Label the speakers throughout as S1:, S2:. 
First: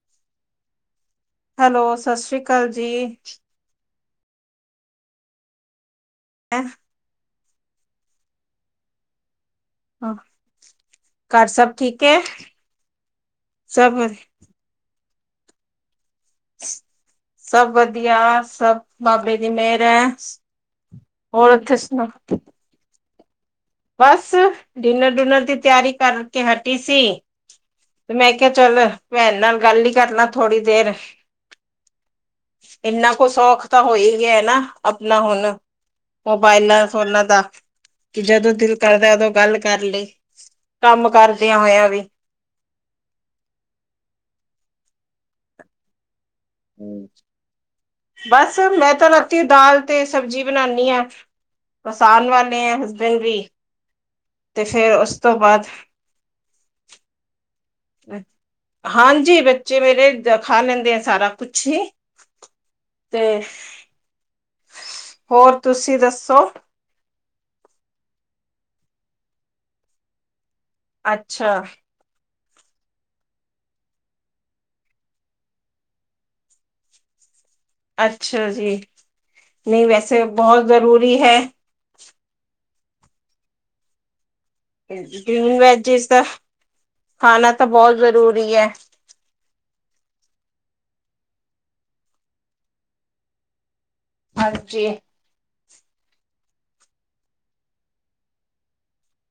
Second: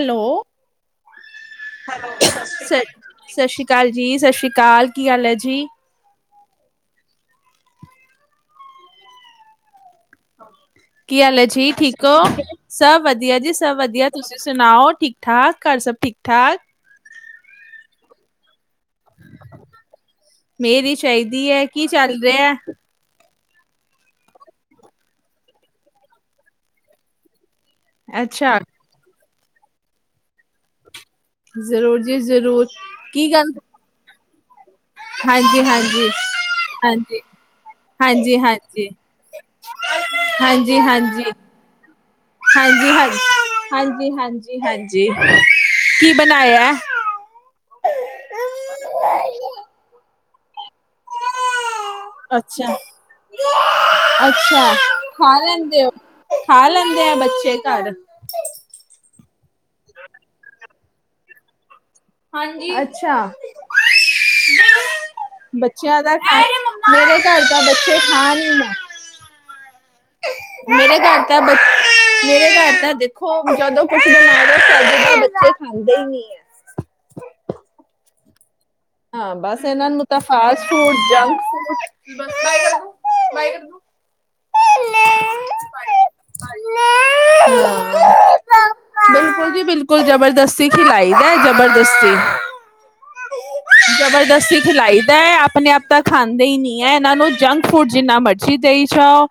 S1: Hello hello
S2: ਸ੍ਰੀ ਅਕਾਲ
S1: ਸਤਿ
S2: ਜੀ।
S1: ਸ਼੍ਰੀ ਸਤੀ ਅਕਾਲ ਜੀ ਸਤਿ ਸ਼੍ਰੀ ਅਕਾਲ ਕੀ ਹਾਲ ਹੈ ਜੀ
S2: ਆ
S1: ਕੀ ਹਾਲ
S2: ਘਰ
S1: ਜੀ
S2: ਸਭ
S1: ਠੀਕ
S2: ਹੈ?
S1: ਹੋ ਸਭ ਵਧੀਆ ਜੀ ਸਭ ਵਧੀਆ ਤੁਸੀਂ ਸੁਣਾਓ ਠੀਕ ਠਾਕ ਘਰ ਸਭ ਠੀਕ ਠਾਕ
S2: ਸਭ ਵਧੀਆ ਸਭ ਬਾਬੇ ਦੀ ਮਿਹਰ ਹੈ
S1: ਮੇਰੀ ਚਾਹੀਦੀ
S2: ਹੋਰ
S1: ਹੈ
S2: ਉੱਥੇ
S1: ਕੀ
S2: ਸੁਣਾ
S1: ਚੱਲ ਰਿਹਾ ਹੈ?
S2: ਬਸ ਡਿਨਰ ਡੁਨਰ ਦੀ ਤਿਆਰੀ ਕਰਕੇ ਹਟੀ ਸੀ ਤੇ ਮੈਂ ਕਿਹਾ
S1: ਅੱਛਾ
S2: ਚੱਲ ਭੈਣ ਨਾਲ ਗੱਲ ਹੀ ਕਰ ਲਾ ਥੋੜ੍ਹੀ ਦੇਰ
S1: ਜ਼ਰੂਰ ਜੀ ਜ਼ਰੂਰ
S2: ਇੰਨਾ ਕੁ
S1: ਕੀ ਗੱਲ
S2: ਸੌਖ ਤਾਂ ਹੋ ਈ ਗਿਆ ਨਾ ਆਪਣਾ ਹੁਣ
S1: ਹਾਂਜੀ ਹਾਂਜੀ
S2: ਮੋਬਾਇਲਾਂ
S1: ਹਾਂਜੀ
S2: ਫੋਨਾਂ ਦਾ ਕਿ
S1: ਹਾਂਜੀ
S2: ਜਦੋਂ ਦਿਲ
S1: ਹਾਂਜੀ
S2: ਕਰਦਾ ਉਦੋਂ ਗੱਲ ਕਰ ਲਈ
S1: ਹਾਂਜੀ
S2: ਕੰਮ ਕਰਦਿਆਂ ਹੋਇਆ ਵੀ
S1: ਹਾਂਜੀ ਹਾਂਜੀ ਹਾਂਜੀ ਹਾਂਜੀ ਹਾਂਜੀ ਕੀ ਬਣਾਇਆ। ਹੈ?
S2: ਬਸ ਮੈਂ ਤਾਂ ਰਾਤੀ ਦਾਲ ਤੇ ਸਬਜ਼ੀ ਬਣਾਉਦੀ ਹਾਂ ਬਸ ਆਉਣ ਵਾਲੇ
S1: ਅੱਛਾ
S2: ਹੈ ਹਸਬੈਂਡ ਵੀ
S1: ਅੱਛਾ
S2: ਤੇ ਫੇਰ ਉਸ ਤੋਂ
S1: ਖਾ
S2: ਬਾਅਦ
S1: ਲੈਂਦੇ ਹੋ ਖਾ ਲੈਂਦੇ ਆ ਬੱਚੇ ਘਰ
S2: ਹਾਂਜੀ ਬੱਚੇ ਮੇਰੇ ਖਾ ਲੈਂਦੇ ਆ ਸਾਰਾ ਕੁਛ ਹੀ
S1: ਹਾਂਜੀ ਅੱਛਾ
S2: ਤੇ ਹੋਰ ਤੁਸੀਂ
S1: ਬੱਚਿਆਂ ਦਾ
S2: ਦੱਸੋ
S1: ਮੇਰੇ ਘਰ ਤਾਂ ਬੱਚੇ ਖਾਣ ਹੀ ਨਾ ਮੇਰੇ ਘਰ ਤਾਂ ਬ
S2: ਅੱਛਾ
S1: ਮੇਰੇ ਘਰ ਤਾਂ ਦੇਖੋ ਜਦੋਂ ਕੁਛ ਬਣਾ ਲਓ ਚੱਜ ਨਾਲ ਬੱਚੇ ਖਾਂਦੇ ਹੀ ਨੀ ਹੈ
S2: ਅੱਛਾ ਜੀ
S1: ਹਾਂ ਬੱਸ
S2: ਨਹੀਂ
S1: ਇਹਨਾਂ ਨੂੰ ਤਾਂ
S2: ਵੈਸੇ
S1: ਫਾਸਟ
S2: ਬਹੁਤ
S1: ਫੂਡ
S2: ਜ਼ਰੂਰੀ ਹੈ
S1: ਜੰਕ ਫੂਡ
S2: ਗ੍ਰੀਨ ਵੈਜਿਸ ਦਾ ਖਾਣਾ ਤਾਂ ਬਹੁਤ ਜ਼ਰੂਰੀ ਹੈ
S1: ਬਿਲਕੁਲ ਜੀ ਬਿਲਕੁਲ ਜਬਰਦਸਤੀ ਖਿਲਾਈ ਦਾ ਜਬਰਦਸਤੀ ਜਬਰਦਸਤੀ
S2: ਹਾਂਜੀ
S1: ਖਿਲਾਈਦਾ ਆਪਣੇ ਆਪ ਤਾਂ ਖਾਂਦੇ ਹੀ ਨਹੀਂ ਹੈ ਇਹਨਾਂ ਨੂੰ ਜੰਕ ਫੂਡ ਜਿੰਨਾ ਮਰਜ਼ੀ ਦੇਈ ਜਾਓ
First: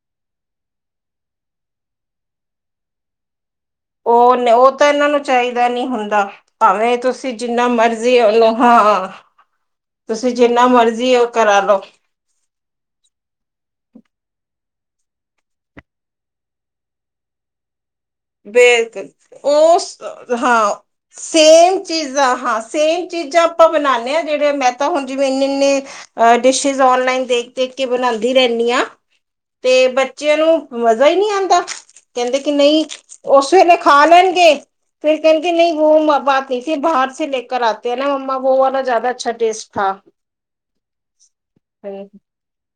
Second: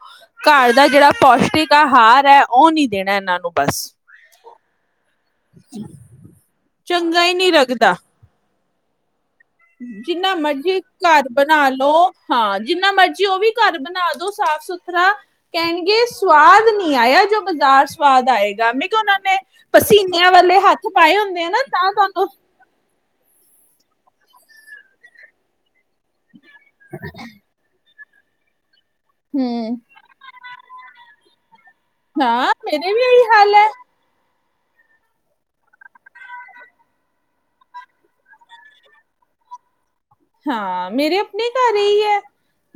S1: ਘਰ ਦਾ ਜਿਹੜਾ ਪੌਸ਼ਟਿਕ ਆਹਾਰ ਹੈ ਉਹ ਨੀ ਦੇਣਾ ਇਹਨਾਂ ਨੂੰ ਬਸ
S2: ਉਹ- ਉਹ ਤਾਂ ਇਹਨਾਂ ਨੂੰ ਚਾਹੀਦਾ ਨੀ ਹੁੰਦਾ ਭਾਵੇਂ
S1: ਚੰਗਾ ਹੀ
S2: ਤੁਸੀਂ
S1: ਨਹੀਂ
S2: ਜਿੰਨਾ
S1: ਲੱਗਦਾ।
S2: ਮਰਜ਼ੀ ਓ ਲਓ ਹਾਂ। ਤੁਸੀਂ
S1: ਜਿੰਨਾ ਮਰਜੀ
S2: ਮਰਜ਼ੀ ਉਹ
S1: ਘਰ ਬਣਾ
S2: ਕਰਾ ਲਓ
S1: ਲੋ। ਹਾਂ। ਜਿੰਨਾ ਮਰਜੀ ਉਹ ਵੀ ਘਰ ਬਣਾ ਦੋ ਸਾਫ਼ ਸੁਥਰਾ ਕਹਿਣਗੇ ਸਵਾਦ ਨਹੀਂ ਆਇਆ ਜੋ ਬਾਜ਼ਾਰ ਸਵਾਦ ਆਏਗਾ ਮੈਂ ਕਿਹਾ
S2: ਬਿਲਕੁਲ
S1: ਉਹਨਾਂ ਨੇ
S2: ਉਹ ਸ
S1: ਪਸੀਨਿਆਂ ਵਾਲੇ
S2: ਹਾਂ
S1: ਹੱਥ ਪਾਏ ਹੁੰਦੇ ਆ ਨਾ
S2: ਸੇਮ
S1: ਤਾਂ ਤੁਹਾਨੂੰ
S2: ਚੀਜ਼ਾਂ ਹਾਂ ਸੇਮ ਚੀਜ਼ਾਂ ਆਪਾਂ ਬਣਾਨੇ ਆ ਜਿੜੇ ਮੈਂਦਾ ਹੁਣ ਜਿਵੇਂ ਇਨੇ- ਇਨੇ ਡਿਸ਼ਿਜ਼ ਆਨਲਾਈਨ ਦੇਖ ਦੇਖਕੇ ਬਣਾਉਂਦੀ ਰਹਿੰਨੀ ਹਾਂ।
S1: ਹੂੰ
S2: ਤੇ ਬੱਚਿਆਂ ਨੂੰ ਮਜ਼ਾ ਹੀ ਨਹੀਂ ਆਉਂਦਾ ਕਹਿੰਦੇ
S1: ਹਾਂ
S2: ਕਿ ਨਹੀਂ
S1: ਮੇਰੇ ਵੀ ਇਹੀ
S2: ਉਸ
S1: ਹਾਲ ਹੈ
S2: ਵੇਲੇ ਖਾ ਲੈਣਗੇ। ਫਿਰ ਕਹਿਣਗੇ ਨਹੀਂ ਵੋ ਬਾਤ ਨਹੀਂ ਥੀ ਫਿਰ ਬਾਹਰ ਸੇ ਲੇ ਕਰ ਆਤੇ ਹੈ ਨਾ ਮੰਮਾ ਬੋ ਵਾਲਾ ਜ਼ਿਆਦਾ ਅੱਛਾ ਟੇਸਟ ਹਾਂ।
S1: ਹਾਂ। ਮੇਰੇ ਆਪਣੇ ਘਰ ਇਹੀ ਹੈ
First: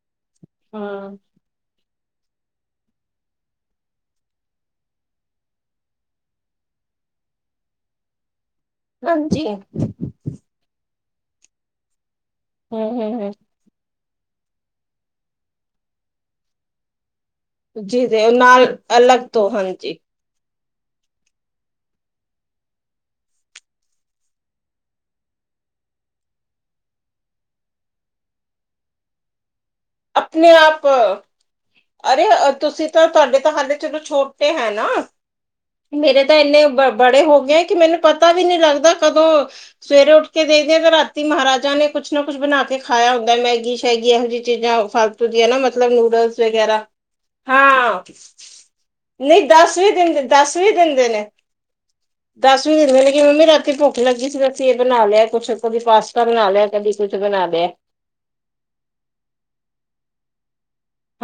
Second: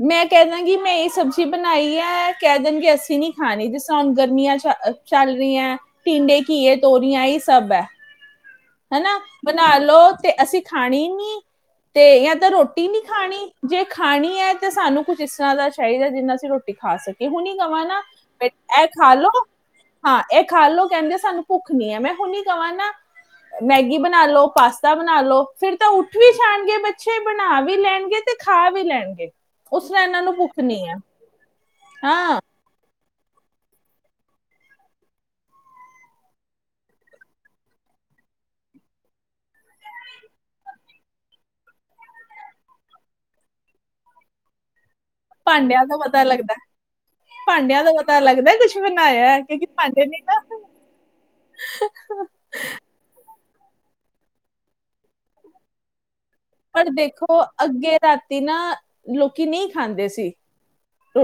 S1: ਮੈਂ ਕਹਿਦਾਂਗੀ ਮੈਂ
S2: ਹਾਂ
S1: ਇਹ ਸਬਜ਼ ਸਬਜੀ ਬਣਾਈ ਹੈ ਕਹਿ ਦੇਣਗੇ ਅਸੀਂ ਨੀ ਖਾਣੀ ਜਿਸ ਤ੍ਹਾਂ ਹੁਣ ਗਰਮੀਆਂ ਚ ਚੱਲ ਰਹੀਆਂ। ਟੀੰਡੇ, ਘੀਏ, ਤੋਰੀਆਂ ਏ ਸਭ ਐ। ਹੇਨਾ,
S2: ਹਾਂਜੀ
S1: ਬਣਾਲੋ ਤੇ ਅਸੀਂ ਖਾਣੀ ਨੀ ਤੇ ਤਾ ਰੋਟੀ
S2: ਹੂੰ
S1: ਨਹੀਂ
S2: ਹੂੰ ਹੂੰ
S1: ਖਾਣੀ, ਜੇ ਖਾਣੀ ਐ ਤੇ ਸਾਨੂੰ ਕੁੱਛ ਇਸ ਤਰ੍ਹਾਂ ਦਾ ਚਾਹੀਦਾ, ਜਿੰਦ ਨਾ ਅਸੀ ਰੋਟੀ ਖਾ ਸਕੇ, ਹੁਨੀ ਕਵਾ ਨਾ
S2: ਜੀ ਨਾਲ
S1: ਇਹ
S2: ਅਲੱਗ
S1: ਖਾਲੋ,
S2: ਤੋਂ ਹਾਂਜੀ
S1: ਹਾਂ ਇਹ ਖਾਲੋ ਕਹਿੰਦੇ ਸਾਨੂੰ ਭੁੱਖ ਨੀ ਐ, ਮੈਂ ਹੁਣ ਈ ਕਵਾ ਨਾ ਮੈਗੀ ਬਣਾਲੋ, ਪਾਸਤਾ ਬਣਾਲੋ ਫਿਰ ਤਾ ਉੱਠ ਵੀ ਜਾਣਗੇ ਬੱਚੇ, ਬਣਾ ਵੀ ਲੈਣਗੇ। ਤੇ ਖਾਵੀ ਲੈਣਗੇ, ਉਸ ਰਾ ਇਹਨਾਂ ਨੂੰ
S2: ਆਪਣੇ
S1: ਭੁੱਖ ਨੀ ਆ।
S2: ਆਪ ਅਰੇ, ਤੁਸੀਂ ਤਾ, ਤੁਹਾਡੇ ਤਾਂ ਹਾਲੇ ਚਲੋ ਛੋਟੇ ਹੈਨਾ ਮੇਰੇ ਤਾਂ ਇੰਨੇ ਬੜੇ ਹੋ ਗਏ ਏ, ਕਿ ਮੈਨੂੰ ਪਤਾ ਵੀ ਨਹੀਂ ਲੱਗਦਾ ਕਦੋ ਸਵੇਰੇ ਉੱਠਕੇ ਦੇਖਦੇ ਆ ਤੇ ਰਾਤੀ ਮਹਾਰਾਜਾ ਨੇ ਕੁੱਛ ਨਾ ਕੁੱਛ ਬਣਾਕੇ ਖਾਇਆ ਹੁੰਦਾ ਏ, ਮੈਗੀ-ਸ਼ੈਗੀ ਇਹੋ ਜਿਹੀ ਚੀਜ਼ਾਂ, ਫਾਲਤੂ ਦੀਆਂ ਨਾ
S1: ਭਾਂਡਿਆਂ
S2: ਮਤਲਬ
S1: ਦਾ ਪਤਾ
S2: ਨੂਡਲਸ
S1: ਲੱਗਦਾ ਹੈ।
S2: ਵਗੈਰਾ।
S1: ਭਾਂਡਿਆਂ ਦਾ
S2: ਹਾਂ,
S1: ਪਤਾ ਲੱਗਦਾ ਹੈ ਕੁਝ ਬਣਾਇਆ ਹੈ
S2: ਨਹੀਂ
S1: ਕਿਉਂਕਿ
S2: ਦੱਸ ਵੀ
S1: ਭਾਂਡੇ
S2: ਦਿੰਦੇ,
S1: ਨਹੀਂ ਨਾ
S2: ਦੱਸ ਵੀ ਦਿੰਦੇ ਨੇ। ਦਸ ਵੀ ਦਿੰਦੇ ਨੇ, ਕਿ ਮੰਮੀ ਰਾਤੀ ਭੁੱਖ ਲੱਗੀ ਸੀ ਅਸੀ ਇਹ ਬਣਾ ਲਿਆ ਕੁੱਛ, ਕਦੀ ਪਾਸ ਕਰਨਾ ਲਿਆ,
S1: ਪਰ
S2: ਕਦੀ ਕੁਛ
S1: ਦੇਖੋ
S2: ਬਣਾ ਲਿਆ।
S1: ਅੱਗੇ ਰਾਤੀ ਨਾ, ਲੋਕੀ ਨਹੀਂ ਖਾਂਦੇ ਸੀ,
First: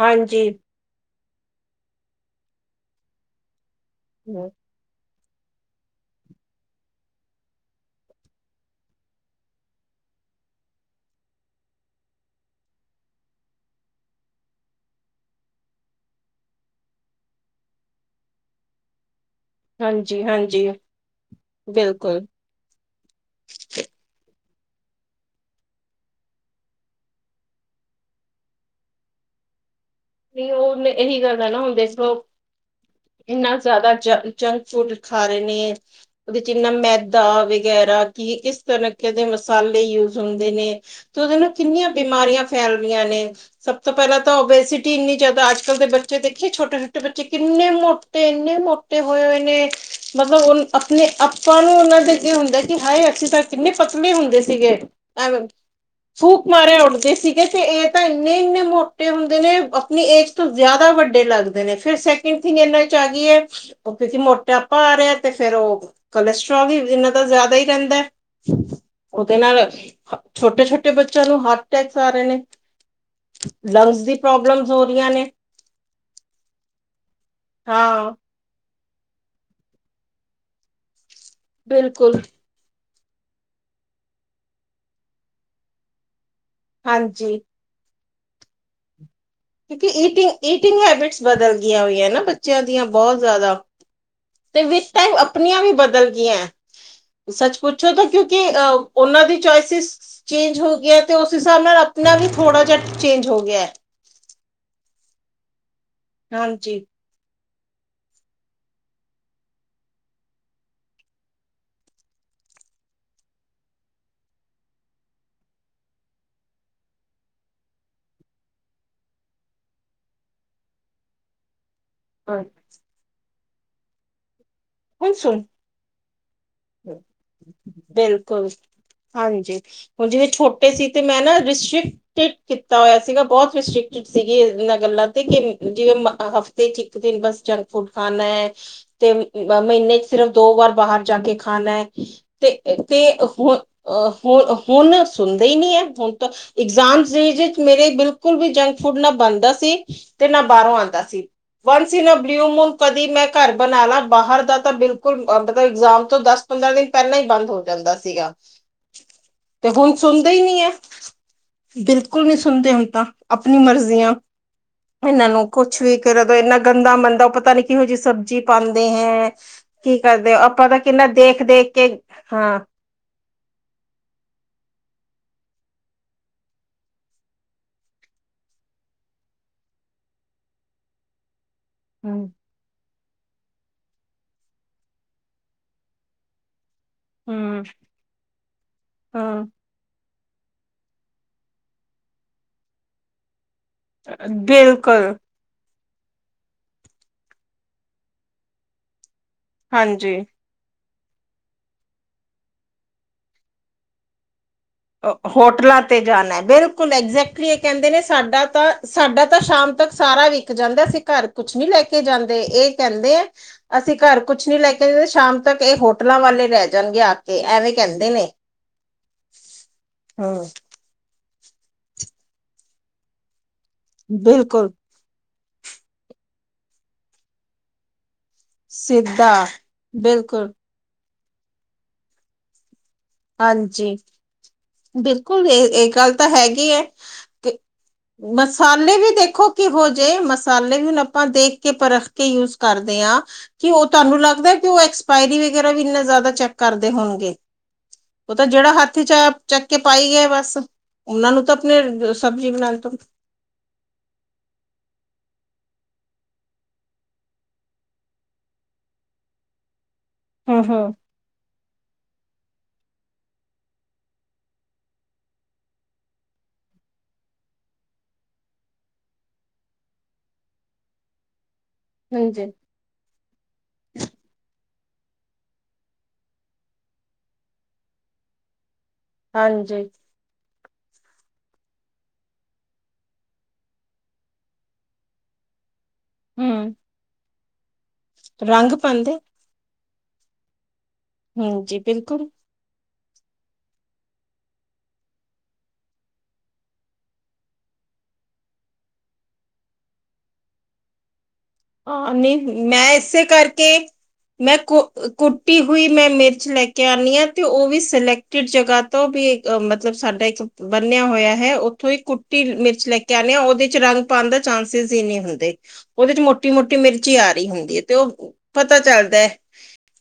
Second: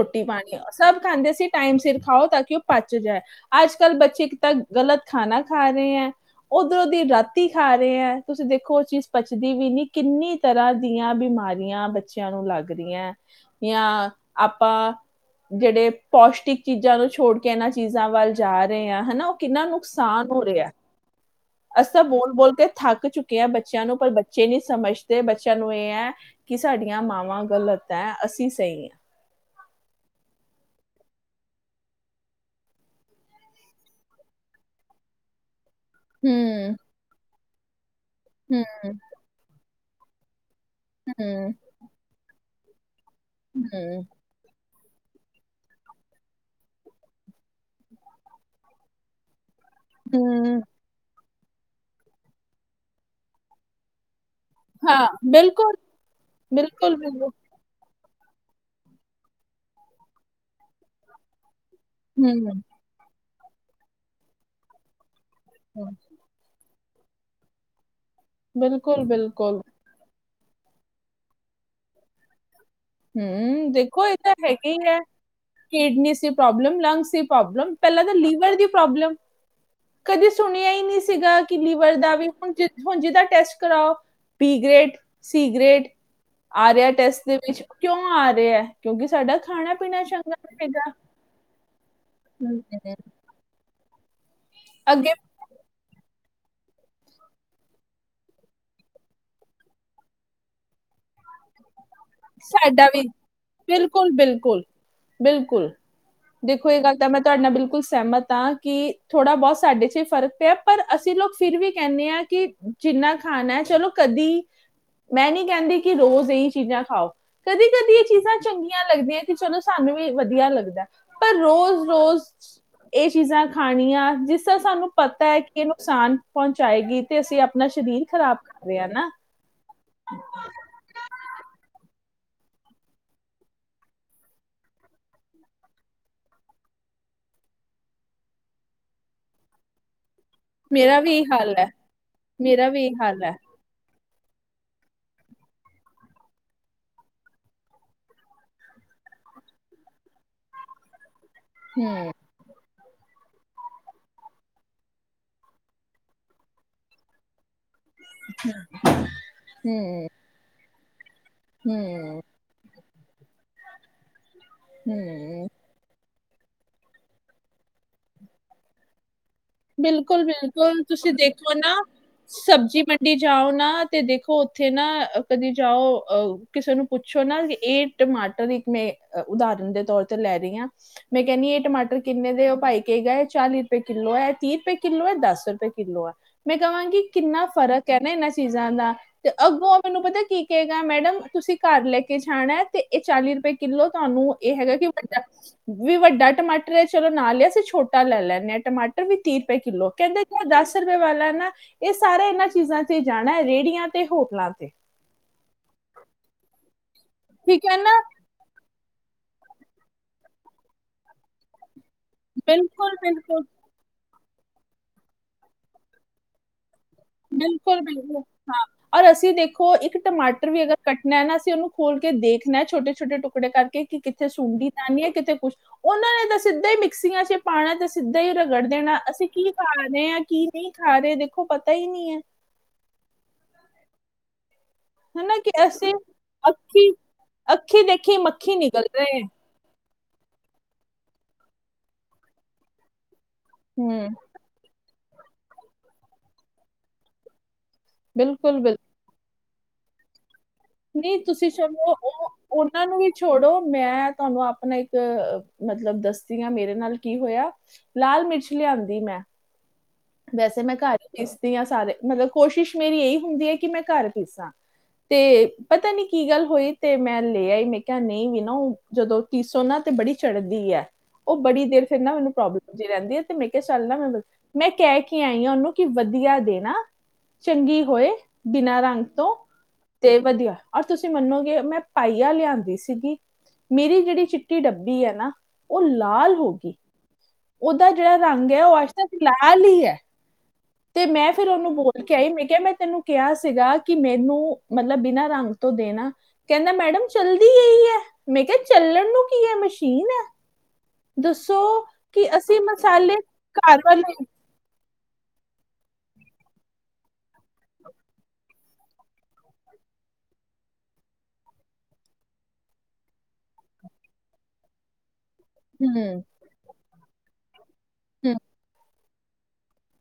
S2: ਹਾਂਜੀ
S1: ਸਭ ਖਾਂਦੇ ਸੀ ਟਾਈਮ ਸਿਰ ਖਾਓ, ਤਾਂ ਕਿ ਓ ਪੱਚ ਜਾਏ, ਅੱਜ-ਕੱਲ ਬੱਚੇ ਕਿ
S2: ਹਮ,
S1: ਤਾ ਗ਼ਲਤ ਖਾਣਾ ਖਾ ਰਹੇ ਐਂ। ਉਧਰੋਂ ਦੀ ਰਾਤੀ ਖਾ ਰਹੇ ਐਂ, ਤੁਸੀਂ ਦੇਖੋ ਓ ਚੀਜ਼ ਪਚਦੀ ਵੀ ਨੀ। ਕਿੰਨੀ ਤਰ੍ਹਾਂ ਦੀਆਂ ਬਿਮਾਰੀਆਂ ਬੱਚਿਆਂ ਨੂੰ ਲੱਗ ਰੀਆਂ। ਯਾਂ, ਆਪਾ ਜਿਹੜੇ ਪੌਸ਼ਟਿਕ ਚੀਜ਼ਾਂ ਨੂੰ ਛੋੜਕੇ, ਇਹਨਾਂ ਚੀਜ਼ਾਂ ਵੱਲ ਜਾ ਰਹੇ ਆ ਹਨਾ ਕਿੰਨਾ
S2: ਹਾਂਜੀ
S1: ਨੁਕਸਾਨ ਹੋ
S2: ਹਾਂਜੀ
S1: ਰਿਹਾ, ਅਸੀ ਤਾਂ
S2: ਬਿਲਕੁਲ
S1: ਬੋਲ-ਬੋਲਕੇ ਥੱਕ ਚੁੱਕੇ ਆ ਬੱਚਿਆਂ ਨੂੰ, ਪਰ ਬੱਚੇ ਨੀ ਸਮਝਦੇ, ਬੱਚਿਆਂ ਨੂੰ ਇਹ ਐ, ਕਿ ਸਾਡੀਆਂ ਮਾਵਾਂ ਗਲਤ ਐ, ਅਸੀਂ ਸਹੀ ਆ।
S2: ਨਹੀਂ, ਉਹ ਇਹਨੇ ਓਹੀ ਕਰਨਾ, ਨਾ ਹੁੰਣ ਦੇਖਲੋ ਇੰਨਾ ਜ਼ਿਆਦਾ ਜੰਕ ਫੂਡ ਖਾ ਰਹੇ ਨੇ। ਉਹਦੇ'ਚ ਇੰਨਾ
S1: ਹੂੰ,
S2: ਮੈਦਾ ਵਗੈਰਾ, ਕੀ ਕਿਸ
S1: ਹੂੰ,
S2: ਤਰਕੇ ਦੇ ਮਸਾਲੇ ਯੂਜ ਹੁੰਦੇ ਨੇ। ਤੇ ਉਹਦੇ ਨਾ
S1: ਹੂੰ,
S2: ਕਿੰਨੀਆਂ ਬਿਮਾਰੀਆਂ ਫੈਲ ਰਹੀਆਂ ਨੇ, ਸਭ ਤੋਂ
S1: ਹੂੰ।
S2: ਪਹਿਲਾਂ ਤਾ ਔਬਵੇਸੀ ਇੰਨੀ ਜ਼ਿਆਦਾ ਅੱਜ-ਕੱਲ ਦੇ ਬੱਚੇ ਦੇਖੇ, ਛੋਟੇ-ਛੋਟੇ ਬੱਚੇ ਕਿੰਨੇ ਮੋਟੇ, ਇੰਨੇ ਮੋਟੇ ਹੋਏ ਹੋਏ ਨੇ। ਮਤਲਬ
S1: ਹੂੰ,
S2: ਉਹ ਆਪਣੇ, ਆਪਾਂ ਨੂੰ ਉਹਨਾਂ ਦੇ ਅੱਗੇ ਹੁੰਦਾ ਕਿ ਹਾਏ ਅਸੀ ਤਾ‌ ਕਿੰਨੇ ਪਤਲੇ ਹੁੰਦੇ ਸੀਗੇ,
S1: ਹਾਂ,
S2: ਐਵੇਂ
S1: ਬਿਲਕੁਲ,
S2: ਫੂਕ ਮਾਰੇ
S1: ਬਿਲਕੁਲ,
S2: ਉੱਠਦੇ
S1: ਬਿਲਕੁਲ।
S2: ਸੀਗੇ ਤੇ ਇਹ ਤਾ ਇੰਨੇ-ਇੰਨੇ ਮੋਟੇ ਹੁੰਦੇ ਨੇ, ਆਪਣੀ ਏਜ ਤੋਂ ਜ਼ਿਆਦਾ ਵੱਡੇ ਲੱਗਦੇ। ਨੇ ਫਿਰ ਸੈਕਿੰਡ ਥਿੰਗ
S1: ਹੂੰ,
S2: ਇਹਨਾਂ'ਚ ਆ ਗਈ ਏ, ਕਿਉਂਕਿ ਮ੍ਹੋਟਾਪਾ ਆ ਰਿਹਾ ਏ, ਤੇ ਫਿਰ ਉਹ
S1: ਹੂੰ,
S2: ਕੋਲੈਸਟਰ੍ਰੋਲ ਵੀ ਇੰਨਾ ਦਾ ਜ਼ਿਆਦਾ ਹੀ ਰਹਿੰਦਾ,
S1: ਬਿਲਕੁਲ,
S2: ਉਹਦੇ
S1: ਬਿਲਕੁਲ।
S2: ਨਾਲ ਛੋਟੇ-ਛੋਟੇ ਬੱਚਿਆਂ ਨੂੰ ਹਾਰਟ ਅਟੈਕਸ ਆ ਰਹੇ ਨੇ।
S1: ਹੂੰ,
S2: ਲੰਗਸ
S1: ਦੇਖੋ
S2: ਦੀ
S1: ਇਹ ਤਾਂ
S2: ਪ੍ਰੋਬਲਮਸ
S1: ਹੈਗੇ
S2: ਹੋ ਰਹੀਆਂ ਨੇ
S1: ਕਿਡਨੀ ਦੀ ਪ੍ਰੌਬਲਮ, ਲੰਗਸ ਦੀ ਪ੍ਰੌਬਲਮ, ਪਹਿਲਾਂ
S2: ਹਾਂ
S1: ਤਾਂ ਲੀਵਰ ਦੀ ਕਦੇ ਸੁਣਿਆ ਈ ਨਹੀਂ ਸੀਗਾ, ਕਿ ਲੀਵਰ ਦਾ
S2: ਬਿਲਕੁਲ
S1: ਵੀ ਹੁਣ ਹੁਣ ਜਿੱਦਾਂ ਟੈਸਟ ਕਰਾਓ, ਬੀ ਗ੍ਰੇਡ, ਸੀ ਗ੍ਰੇਡ ਆਰਿਆ ਟੈਸਟ ਦੇ
S2: ਹਾਂਜੀ
S1: ਵਿੱਚ। ਕਿਉਂ ਆ ਰਿਹਾ, ਕਿਉਂਕਿ ਸਾਡਾ ਖਾਣਾ
S2: ਕਿਉਂਕਿ
S1: ਪੀਣਾ
S2: ਈਟਿੰਗ,
S1: ਚੰਗਾ ਨਹੀਂ
S2: ਈਟਿੰਗ ਹੈਬਿਟਸ ਬਦਲ ਗਈਆਂ ਹੋਈਆਂ ਨਾ ਬੱਚਿਆਂ ਦੀਆਂ,
S1: ਹੈਗਾ
S2: ਬਹੁਤ ਜ਼ਿਆਦਾ। ਤੇ ਵਿੱਚ
S1: ਅੱਗੇ
S2: ਟਾਈਮ, ਅਪਣੀਆਂ ਵੀ ਬਦਲ ਗੀਆਂ। ਸੱਚ ਪੁੱਛੋ ਤਾ ਕਿਉਂਕਿ, ਅਹ ਉਹਨਾਂ ਦੀ ਚੌਇਸਿਸ ਚੇਂਜ ਹੋਗਿਆ, ਤੇ ਓਸ ਹਿਸਾਬ ਨਾਲ ਅਪਨਾ ਵੀ ਥੋੜਾ ਜਿਹਾ ਚੇਂਜ ਹੋਗਿਆ।
S1: ਬਿਲਕੁਲ-ਬਿਲਕੁਲ, ਬਿਲਕੁਲ, ਦੇਖੋ
S2: ਹਾਂਜੀ
S1: ਇਹ ਗੱਲ ਤਾਂ ਮੈਂ ਤੁਆਡੇ ਨਾਲ ਬਿਲਕੁਲ ਸੈਮਤ ਆਂ ਕਿ ਥੋੜ੍ਹਾ ਬੋਤ ਸਾਡੇ ਚ ਵੀ ਫਰਕ ਪਿਆ, ਪਰ ਅਸੀਂ ਲੋਕ ਫਿਰ ਵੀ ਕੈਂਦੇ ਆਂ ਕਿ ਜਿਨਾ ਖਾਨੈ ਚਲੋ ਕਦੀ, ਮੈਂ ਨੀ ਕੈਂਦੀ ਕਿ ਰੋਜ਼ ਐਈ ਚੀਜ਼ਾ ਖਾਓ ਕਦੀ-ਕਦੀ ਏ ਚੀਜ਼ਾਂ ਚੰਗੀਆਂ ਲੱਗਦੀਆਂ ਤੇ ਚਲੋ ਸਾਨੂੰ ਵੀ ਵਧੀਆ ਲੱਗਦੈ। ਪਰ ਰੋਜ਼-ਰੋਜ਼
S2: [inaudible]
S1: ਏ ਚੀਜ਼ਾਂ ਖਾਨੀਆਂ ਜਿਸਦਾ ਸਾਨੂੰ
S2: ਹੁਣ
S1: ਪਤਾ ਏ
S2: ਸੁਣ
S1: ਕਿ ਏ ਨੁਕਸਾਨ ਪਹੁੰਚਾਏਗੀ ਤੇ ਅਸੀਂ ਆਪਣਾ ਸਰੀਰ ਖ਼ਰਾਬ
S2: ਬਿਲਕੁਲ
S1: ਕਰ ਰਏ ਆਂ ਨਾ।
S2: ਏ ਸੀ ਤੇ ਮੈਂ ਨਾ ਰਿਸ਼ਿਕ ਟਟ ਕੀਤਾ ਹੋਇਆ ਸੀਗਾ ਬਹੁਤ ਰਿਸਟ੍ਰਿਕਟ ਸੀਗੀ ਇਨਾਂ ਗੱਲਾਂ ਤੇ ਕਿ ਜਿਵੇਂ ਮ ਹਫ ਤੇ ਚ ਇੱਕ ਦਿਨ ਬਸ ਜੰਕ ਫੂਡ ਖਾਨੈ ਤੇ ਮੀਨੇ ਚ ਸਿਰਫ ਦੋ ਵਾਰ
S1: ਮੇਰਾ
S2: ਬਾਹਰ ਜਾ
S1: ਵੀ ਇਹ
S2: ਕੇ
S1: ਹਾਲ ਹੈ
S2: ਖਾਨੈ, ਤੇ
S1: ਮੇਰਾ ਵੀ ਇਹ
S2: ਤੇ
S1: ਹਾਲ ਹੈ
S2: ਹੁ ਅ ਹੁ ਹੁਨ ਸੁਨਦੇ ਈ ਨੀ ਏ ਹੁਨ ਤਾਂ ਇਗਜ਼ਾਮ ਚ ਮੇਰੇ ਬਿਲਕੁਲ ਵੀ ਜੰਕ ਫੁਡ ਨਾ ਬਨਦਾ ਸੀ ਤੇ ਨਾ ਬਾਰੋਂ ਆਂਦਾ ਸੀ। ਵਨ
S1: ਹੂੰ
S2: ਬ ਮੂਨ ਕਦੀ ਮੈਂ ਘਾਰ ਬਨਾ ਲਾ ਬਾਰ ਦਾ ਤਾਂ ਬਿਲਕੁਲ ਮਤਲਬ ਇਗਜ਼ਾਮ ਤੋਂ ਦੱਸ ਪੰਦਰਾਂ ਦਿਨ ਪੈਲਾਂ ਈ ਬੰਦ ਹੋ ਜਾਂਦਾ ਸੀਗਾ, ਤੇ ਹੁਨ
S1: ਹੂੰ
S2: ਸੁਨਦੇ ਈ ਨਈ ਏ।
S1: ਹੂੰ
S2: ਬਿਲਕੁਲ ਨੀ ਸੁਨਦੇ ਹੁਨ ਤਾਂ ਆਪਨੀ ਮਰਜ਼ੀਆ ਇਨਾਂ
S1: ਹੂੰ
S2: ਨੂੰ ਕੁਛ ਕੁਛ ਵੀ ਕਰ ਦੋ ਇੰਨਾ ਗੰਦਾ ਮੰਦਾ ਉ ਪਤਾ ਨੀ ਕਿਹੋ ਜਿਹੀ ਸਬਜ਼ੀ ਪਾਂਦੇ ਹੈ। ਕੀ ਕਰਦੇ ੳ, ਆਪਾਂ ਤਾਂ ਕਿੰਨਾ ਦੇਖ ਦੇਖ
S1: ੳਨਾ
S2: ਕੇ ਹਾਂ
S1: ਸਬਜ਼ ਜੀ ਮੰਡੀ ਜਾਓ ਨਾ ਤੇ ਦੇਖੋ ਉੱਥੇ ਨਾ ਕਦੀ ਜਾਓ ਅਹ ਕਿਸੇ ਨੂੰ ਪੁੱਛੋ ਨਾ ਏ ਟਮਾਟਰ ਇੱਕ ਮੈਂ ਉਦਾਹਰਨ ਦੇ ਤੌਰ ਤੇ ਲੈ ਰਈ ਆਂ, ਮੈਂ ਕੈਂਨੀ ਏ ਟਮਾਟਰ
S2: ਹਮ
S1: ਕਿੰਨੇ ਦੇ, ਉ ਭਾਈ ਕੇ ਗਾ ਏ ਚਾਲੀ ਰੁਪੈ ਕਿੱਲੋ ਐ। ਤੀ ਰੁਪੇ ਕਿੱਲੋ ਏ, ਦਸ ਰੁਪੇ ਕਿੱਲੋ ਏ ਮੈਂ ਕਵਾਂਗੀ ਕਿੰਨਾ
S2: ਹਮ
S1: ਫ਼ਰਕ ਐ ਨਾ ਇਨਾਂ ਚੀਜ਼ਾਂ ਦਾ, ਤੇ
S2: ਹਾਂ
S1: ਅੱਗੋਂ- ਤੁਹਾਨੂੰ ਪਤਾ ਕੀ ਕਏਗਾ ਮੈਡਮ, ਤੁਸੀਂ ਘਾਰ ਲੈ ਕੇ ਜਾਨੈ ਤੇ ਐ ਚਾਲੀ ਰੁਪੇ ਕਿਲੋ ਤੁਆਨੂੰ ਏ ਹੈਗਾ ਕਿ
S2: ਬਿਲਕੁਲ
S1: ਵੱਡਾ ਵੀ ਵੱਡਾ ਟਮਾਟਰ ਏ ਚਲੋ ਨਾ ਲਿਆ ਅਸੀਂ ਛੋਟਾ ਲੈ ਲੈਂਨੇ ਆਂ ਟਮਾਟਰ ਵੀ ਤੀ ਰੁਪੇ ਕਿੱਲੋ।
S2: ਹਾਂਜੀ
S1: ਕੈਂਦੇ ਦੱਸ ਵਾਲਾ ਨਾ ਏ ਸਾਰੇ ਇਨਾਂ ਚੀਜ਼ਾਂ ਤੇ ਜਾਣਾ ਰੇੜੀਆਂ ਤੇ ਹੋਟਲਾਂ ਤੇ।
S2: ਹੋਟਲਾਂ ਤੇ ਜਾਨੈ ਬਿਲਕੁਲ ਐਗਜੈਕਟਲੀ ਏ
S1: ਠੀਕ ਹੈ
S2: ਕੈਂਦੇ
S1: ਨਾ
S2: ਨੇ ਸਾਡਾ ਤਾਂ ਸਾਡਾ ਤਾਂ ਸ਼ਾਮ ਤੱਕ ਸਾਰਾ ਵਿਕ ਜਾਂਦਾ ਅਸੀਂ ਘਾਰ ਕੁਛ ਨੀ ਲੈ ਕੇ ਜਾਂਦੇ, ਏ
S1: ਬਿਲਕੁਲ
S2: ਕੈੰਦੇ ਆ
S1: ਬਿਲਕੁਲ
S2: ਅਸੀਂ ਘਰ ਕੁਛ ਨੀ ਲੈ ਕੇ, ਸ਼ਾਮ ਤੱਕ ਏ ਹੋਟਲਾਂ ਵਾਲੇ ਲੈ ਜਾਨਗੇ ਆ ਕੇ ਐਵੇਂ
S1: ਬਿਲਕੁਲ
S2: ਕੈਂਦੇ
S1: ਬਿਲਕੁਲ
S2: ਨੇ।
S1: ਹਾਂ ਔਰ ਅਸੀਂ ਦੇਖੋ ਇੱਕ
S2: ਹਮ
S1: ਟਮਾਟਰ ਵੀ ਅਗਰ ਕੱਟਨੈ ਨਾ ਅਸੀਂ ਉਨੂੰ ਖੋਲ ਕੇ ਦੇਖਨੈ ੳਨੂ ਛੋਟੇ-ਛੋਟੇ ਟੁਕੜੇ ਕਰਕੇ ਕਿ ਕਿੱਤੇ ਸੂਡੀ
S2: ਬਿਲਕੁਲ
S1: ਤਾਂ ਨੀ ਏ ਕਿਤੇ ਕੁਛ ਉਨਾਂ ਨੇ ਤਾਂ ਸਿੱਧਾ ਈ ਮਿਕਸੀਆਂ ਚ ਪਾਣੈ, ਤੇ ਸਿੱਧਾ ਈ ਰਗੜ ਦੇਣਾ, ਅਸੀਂ
S2: ਸਿੱਧਾ
S1: ਕੀ ਖਾ ਰਏ ਆਂ ਕੀ
S2: ਬਿਲਕੁਲ
S1: ਨਈ ਖਾਰੇ ਦੇਖੋ ਪਤਾ ਈ ਨਈ ਏ।
S2: ਹਾਂਜੀ।
S1: ਹਨਾ
S2: ਬਿਲਕੁਲ
S1: ਕਿ
S2: ਏ ਏ
S1: ਅਸੀਂ
S2: ਗੱਲ ਤਾਂ ਹੈਗੀ ਏ,
S1: ਅੱਖੀ
S2: ਕਿ
S1: ਅੱਖੀ ਦੇਖੀ ਮੱਖੀ ਨਿਕਲ
S2: ਮਸਾਲੇ ਵੀ
S1: ਰਹੇ ਹੈ
S2: ਦੇਖੋ ਕੀ ਹੋ ਜੇ, ਮਸਾਲੇ ਵੀ ਹੁਨ ਆਪਾਂ ਦੇਖ ਕੇ ਪਰਖ ਕੇ ਯੂਜ ਕਰਦੇ ਆਂ। ਕਿ ਉ
S1: ਹੂੰ
S2: ਤੁਆਨੂੰ ਲੱਗਦੈ ਕਿ ਉ ਐਕਸਪਾਇਰੀ ਵਗੈਰਾ ਵੀ ਇੰਨਾ ਜਾਦਾ ਚੈੱਕ ਕਰਦੇ ਹੋਨਗੇ। ਉ ਤਾਂ
S1: ਬਿਲਕੁਲ
S2: ਜੇੜਾ
S1: ਬਿਲਕੁਲ
S2: ਹੱਥ ਚ ਆਯਾ ਚੱਕ ਕੇ ਪਾਈ ਗਿਆ ਬਸ,
S1: ਨਹੀਂ
S2: ਉਨਾਂ ਨੂੰ
S1: ਤੁਸੀਂ
S2: ਤਾਂ
S1: ਚਲੋ
S2: ਆਪਨੇ
S1: ਉਹ
S2: ਸਬਜ਼ੀ ਬਨਾਨ
S1: ਉਹਨਾਂ
S2: ਤੋਂ
S1: ਨੂੰ ਵੀ ਛੋੜੋ, ਮੈਂ ਤੁਹਾਨੂੰ ਆਪਨਾ ਇੱਕ ਮਤਲਬ ਦੱਸਦੀ ਆਂ, ਮੇਰੇ ਨਾਲ ਕੀ ਹੋਇਆ ਲਾਲ ਮਿਰਚ ਲਿਆਂਦੀ ਮੈਂ
S2: ਹਮ
S1: ਵੈਸੇ ਮੈਂ
S2: ਹਮ
S1: ਘਾਰ ਪੀਸਦੀ ਆ ਸਾਰੇ ਮਤਲਬ ਕੋਸ਼ਿਸ਼ ਮੇਰੀ ਏਹੀ ਹੁੰਦੀ ਏ, ਕਿ ਮੈਂ ਘਾਰ ਪੀਸਾਂ। ਤੇ ਪਤਾ ਨੀ ਕੀ ਗੱਲ ਹੋਈ, ਤੇ ਮੈਂ ਲੈ ਆਈ। ਮੈਂ ਕਿਹਾ ਨਹੀਂ ਵੀ ਨਾ ਉਹ ਜਦੋਂ ਪੀਸੋ ਨਾ ਤੇ ਬੜੀ ਚੜ੍ਹਦੀ ਹੈ। ਉਹ ਬੜੀ ਦੇਰ ਫੇਰ ਨਾ ਮੈਨੂੰ
S2: ਹਾਂਜੀ
S1: ਪ੍ਰੋਬਲਮ ਜੀ ਰਹਿੰਦੀ ਹੈ ਤੇ ਮੈਂ ਕਿਹਾ ਚੱਲ ਨਾ ਮੈਂ ਮੈਂ ਕਹਿ ਕੇ ਆਈ ਉਹਨੂੰ ਕਿ ਵਧੀਆ ਦੇਣਾ ਚੰਗੀ ਹੋਏ ਬਿਨਾਂ ਰੰਗ ਤੋਂ
S2: ਹਾਂਜੀ
S1: ਤੇ ਵਧੀਆ ਆਹ ਤੁਸੀਂ ਮਨੋਂਗੇ ਮੈਂ ਪਾਈਆ ਲਿਆਂਦੀ ਸੀਗੀ ਮੇਰੀ ਜਿਹੜੀ ਚਿੱਟੀ ਡੱਬੀ ਹੈ ਨਾ ਉਹ ਲਾਲ ਹੋ
S2: ਹਮ
S1: ਗਈ ਉਹਦਾ ਜਿਹੜਾ ਰੰਗ ਹੈ ਉਹ ਅੱਜ ਤੱਕ ਲਾ ਲਾਲ ਹੀ ਹੈ ਤੇ ਮੈਂ ਫਿਰ ਉਹਨੂੰ
S2: ਹਾਂਜੀ
S1: ਬੋਲ ਕੇ
S2: ਬਿਲਕੁਲ
S1: ਆਈ ਮੈਂ ਕਿਹਾ ਮੈਂ ਤੈਨੂੰ ਕਿਹਾ ਸੀਗਾ ਕਿ ਮੈਨੂੰ ਮਤਲਬ ਬਿਨਾਂ ਰੰਗ ਤੋਂ ਦੇਣਾ ਕਹਿੰਦਾ ਮੈਡਮ ਚੱਲਦੀ ਵੀ ਹੈ ਮੈਂ ਕਿਹਾ ਚੱਲਣ ਨੂੰ ਕੀ ਹੈ ਮਸ਼ੀਨ ਹੈ। ਦੱਸੋ
S2: ਹਾਂ
S1: ਕਿ ਅਸੀਂ
S2: ਨਹੀਂ ਮੈਂ
S1: ਮਸਾਲੇ
S2: ਇਸੇ ਕਰਕੇ।
S1: ਘਰ ਵਾਲੇ
S2: ਮੈਂ ਕੋ ਕੁਟੀ ਹੋਈ ਮੈਂ ਮਿਰਚ ਲੈ ਕੇ ਆਉਂਣੀ ਹਾਂ ਤੇ ਉਹ ਵੀ ਸਿਲੈਕਟਡ ਜਗ੍ਹਾ ਤੋਂ ਵੀ ਇੱਕ ਮਤਲਬ ਸਾਡਾ ਇੱਕ ਬੰਨਿਆ ਹੋਇਆ ਹੈ ਉੱਥੋਂ ਹੀ ਕੁੱਟੀ ਮਿਰਚ ਲੈ ਕੇ ਆਣੇ ਉਹਦੇ ਚੱ ਰੰਗ ਪਾਉਣ ਦਾ ਚਾਂਸਿਸ ਹੀ ਨਹੀਂ ਹੁੰਦੇ‌।
S1: ਹੂੰ
S2: ਉਹਦੇ ਚ ਮੋਟੀ ਮੋਟੀ ਮਿਰਚੀ ਆ ਰਹੀ ਹੁੰਦੀ ਹੈ ਤੇ ਉਹ
S1: ਹੂੰ
S2: ਪਤਾ ਚੱਲਦਾ ਹੈ।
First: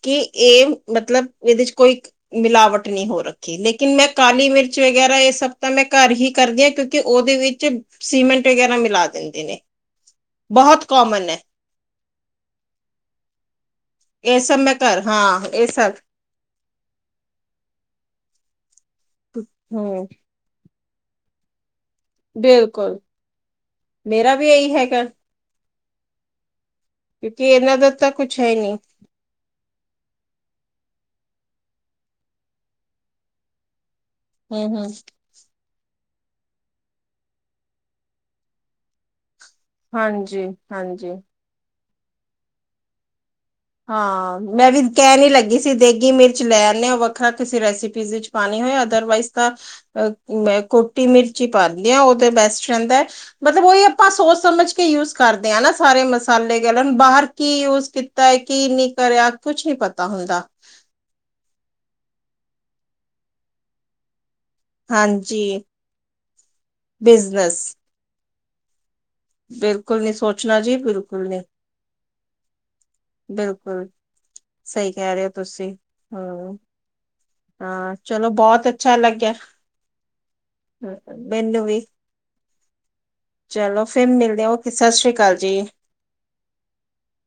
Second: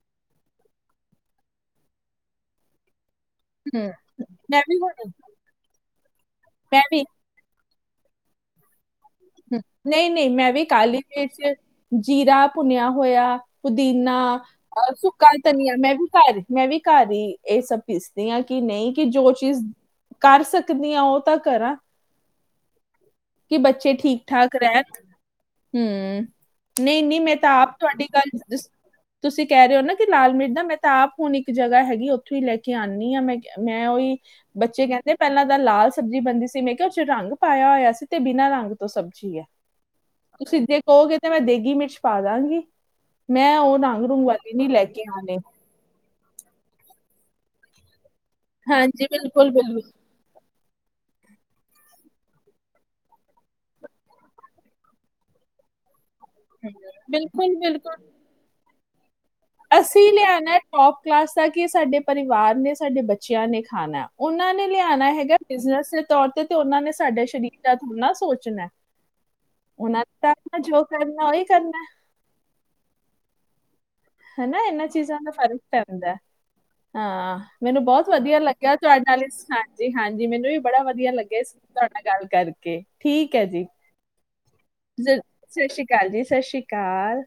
S2: ਕਿ ਇਹ ਮਤਲਬ ਇਹਦੇ ਚੱ ਕੋਈ ਮਿਲਾਵਟ ਨਹੀਂ ਹੋ ਰਹੀ।
S1: ਹੂੰ
S2: ਲੇਕਿਨ ਮੈਂ ਕਾਲੀ
S1: ਮੈਂ ਵੀ
S2: ਮਿਰਚ
S1: ਹੁਣ
S2: ਵਗੈਰਾ ਇਹ ਸਭ ਤਾਂ ਮੈਂ ਘਰ ਹੀ ਕਰਦੀ ਹਾਂ
S1: ਮੈਂ
S2: ਕਿਉਂਕਿ
S1: ਵੀ
S2: ਉਹਦੇ ਵਿੱਚ। ਸੀਮੈਂਟ ਵਗੈਰਾ ਮਿਲਾ ਦਿੰਦੇ ਨੇ
S1: ਨਹੀਂ ਨਹੀਂ ਮੈਂ ਵੀ
S2: ਬਹੁਤ
S1: ਕਾਲੀ
S2: ਕਾਮਨ ਹੈ
S1: ਮਿਰਚ ਜੀਰਾ ਭੁੰਨਿਆ ਹੋਇਆ ਪੁਦੀਨਾ
S2: ਇਹ ਸਭ ਮੈਂ
S1: ਆ
S2: ਘਰ
S1: ਸੁੱਕਾ
S2: ਹਾਂ ਇਹ
S1: ਧਨੀਆ ਮੈਂ
S2: ਸਭ
S1: ਵੀ ਘਰ ਮੈਂ ਵੀ ਘਰ ਹੀ ਇਹ ਸਭ ਪੀਸਦੀ ਹਾਂ ਕਿ ਨਹੀਂ ਕਿ ਜੋ ਚੀਜ਼
S2: ਹੂੰ
S1: ਕਰ ਸਕ ਦੀ ਆ ਉਹ ਤਾਂ ਕਰਾਂ
S2: ਬਿਲਕੁੱਲ
S1: ਕਿ ਬੱਚੇ ਠੀਕ ਠਾਕ ਰਹਿਣ ਹਮ ਨਹੀਂ ਨਹੀਂ ਮੈਂ
S2: ਕਿਉਂਕਿ
S1: ਤਾਂ ਆਪ
S2: ਇਹਨਾਂ ਦਾ
S1: ਤੁਹਾਡੀ
S2: ਤਾਂ
S1: ਗੱਲ
S2: ਕੁਛ ਹੈ ਹੀ
S1: ਦੱਸ
S2: ਨਹੀਂ
S1: ਤੁਸੀਂ ਕਹਿ ਰਹੇ ਹੋ ਨਾ ਕਿ ਲਾਲ ਮਿਰਚ ਮੈਂ ਤਾਂ ਆਪ ਹੁਣ ਇੱਕ ਜਗ੍ਹਾ ਹੈਗੀ ਉੱਥੋਂ ਹੀ ਲੈ ਕੇ ਆਉਂਦੀ ਹਾਂ ਮੈਂ ਮੈਂ ਉਹੀ
S2: ਹੂੰ
S1: ਬੱਚੇ
S2: ਹੂੰ
S1: ਕਹਿੰਦੇ ਪਹਿਲਾਂ ਤਾਂ ਲਾਲ ਸਬਜ਼ੀ ਬਣਦੀ ਸੀ ਮੈਂ ਕਿਹਾ ਉਹ ਚੇ ਰੰਗ ਪਾਇਆ ਹੋਇਆ ਸੀ ਤੇ ਬਿਨਾਂ ਰੰਗ ਤੋਂ ਸਬਜ਼ੀ ਹੈ
S2: ਹਾਂਜੀ
S1: ਤੁਸੀਂ ਦੇ
S2: ਹਾਂਜੀ
S1: ਕਹੋਗੇ ਤੇ ਮੈਂ ਦੇਗੀ ਮਿਰਚ ਪਾ ਦਾਂਗੀ ਮੈਂ ਉਹ
S2: ਹਾਂ ਮੈਂ ਵੀ ਕਹਿਣ ਨੀ ਲੱਗੀ ਸੀ ਦੇਗੀ ਮਿਰਚ ਲੈ ਆਦੇ ਹੋ ਵੱਖਰਾ ਕਿਸੇ ਰੈਸਪੀ ਵਿੱਚ ਪਾਣੀ ਹੋਏ ਅਦਰਵਾਈਜ਼ ਤਾਂ ਅ ਕੋਟੀ ਮਿਰਚੀ ਪਾ ਦਿਂਦੀ ਆ ਉਹ ਤਾਂ ਬੈਸਟ ਰਹਿੰਦਾ ਹੈ। ਮਤਲਬ ਉਹੀ ਆਪਾਂ ਸੋਚ ਸਮਝ ਕੇ ਯੂਜ ਕਰਦੇ ਹਾਂ ਸਾਰੇ ਮਸਾਲੇ ਮਸਾਲੇ ਗਰਮ ਬਾਹਰ ਕੀ ਯੂਜ ਕੀਤਾ ਹੈ ਕੀ ਨੀ ਕਰਿਆ। ਕੁਛ ਨਹੀਂ
S1: ਅਸੀਂ
S2: ਪਤਾ ਹੁੰਦਾ
S1: ਲਿਆਉਣਾ ਟੋਪ ਕਲਾਸ ਦਾ ਕੀ ਸਾਡੇ ਪਰਿਵਾਰ ਨੇ ਸਾਡੇ ਬੱਚਿਆਂ ਨੇ ਖਾਣਾ ਉਹਨਾਂ ਨੇ ਲਿਆਉਣਾ ਹੈਗਾ
S2: ਹਾਂਜੀ
S1: ਬਿਜਨਸ ਦੇ ਤੌਰ ਤੇ ਤੇ ਉਹਨਾਂ ਨੇ ਸਾਡੇ ਸਰੀਰ
S2: ਬਿਜਨਸ
S1: ਦਾ। ਉਹਨਾਂ ਸੋਚਣਾ
S2: ਬਿਲਕੁਲ
S1: ਉਹਨਾਂ
S2: ਨਹੀਂ
S1: ਨੇ
S2: ਸੋਚਣਾ ਜੀ
S1: ਜੋ ਕਰਨਾ
S2: ਬਿਲਕੁਲ
S1: ਉਹੀ ਕਰਨਾ।
S2: ਬਿਲਕੁੱਲ
S1: ਹਨਾ ਇਹਨਾਂ ਚੀਜ਼ਾਂ ਦਾ ਫ਼ਰਕ ਪੈਂਦਾ।
S2: ਹੂੰ
S1: ਹਾਂ ਮੈਨੂੰ
S2: ਹਾਂ
S1: ਬਹੁਤ
S2: ਚਲੋ
S1: ਵਧੀਆ
S2: ਬਹੁਤ
S1: ਲੱਗਿਆ
S2: ਅੱਛਾ
S1: ਤੁਹਾਡੇ ਨਾਲ
S2: ਲੱਗਿਆ
S1: ਹਾਂਜੀ ਮੈਨੂੰ ਵੀ ਬੜਾ ਵਧੀਆ ਲੱਗਿਆ
S2: ਮੈਨੂੰ ਵੀ
S1: ਤੁਹਾਡੇ ਨਾਲ ਗੱਲ ਕਰਕੇ ਠੀਕ ਹੈ ਜੀ
S2: ਚਲੋ ਫਿਰ ਮਿਲਦੇ ਹਾਂ। ਓਕੇ ਸ੍ਰੀ ਅਕਾਲ
S1: ਸਤਿ
S2: ਜੀ।
S1: ਸ਼੍ਰੀ ਸਤਿ ਸ੍ਰੀ ਅਕਾਲ ਜੀ ਸਤਿ ਸ਼੍ਰੀ ਅਕਾਲ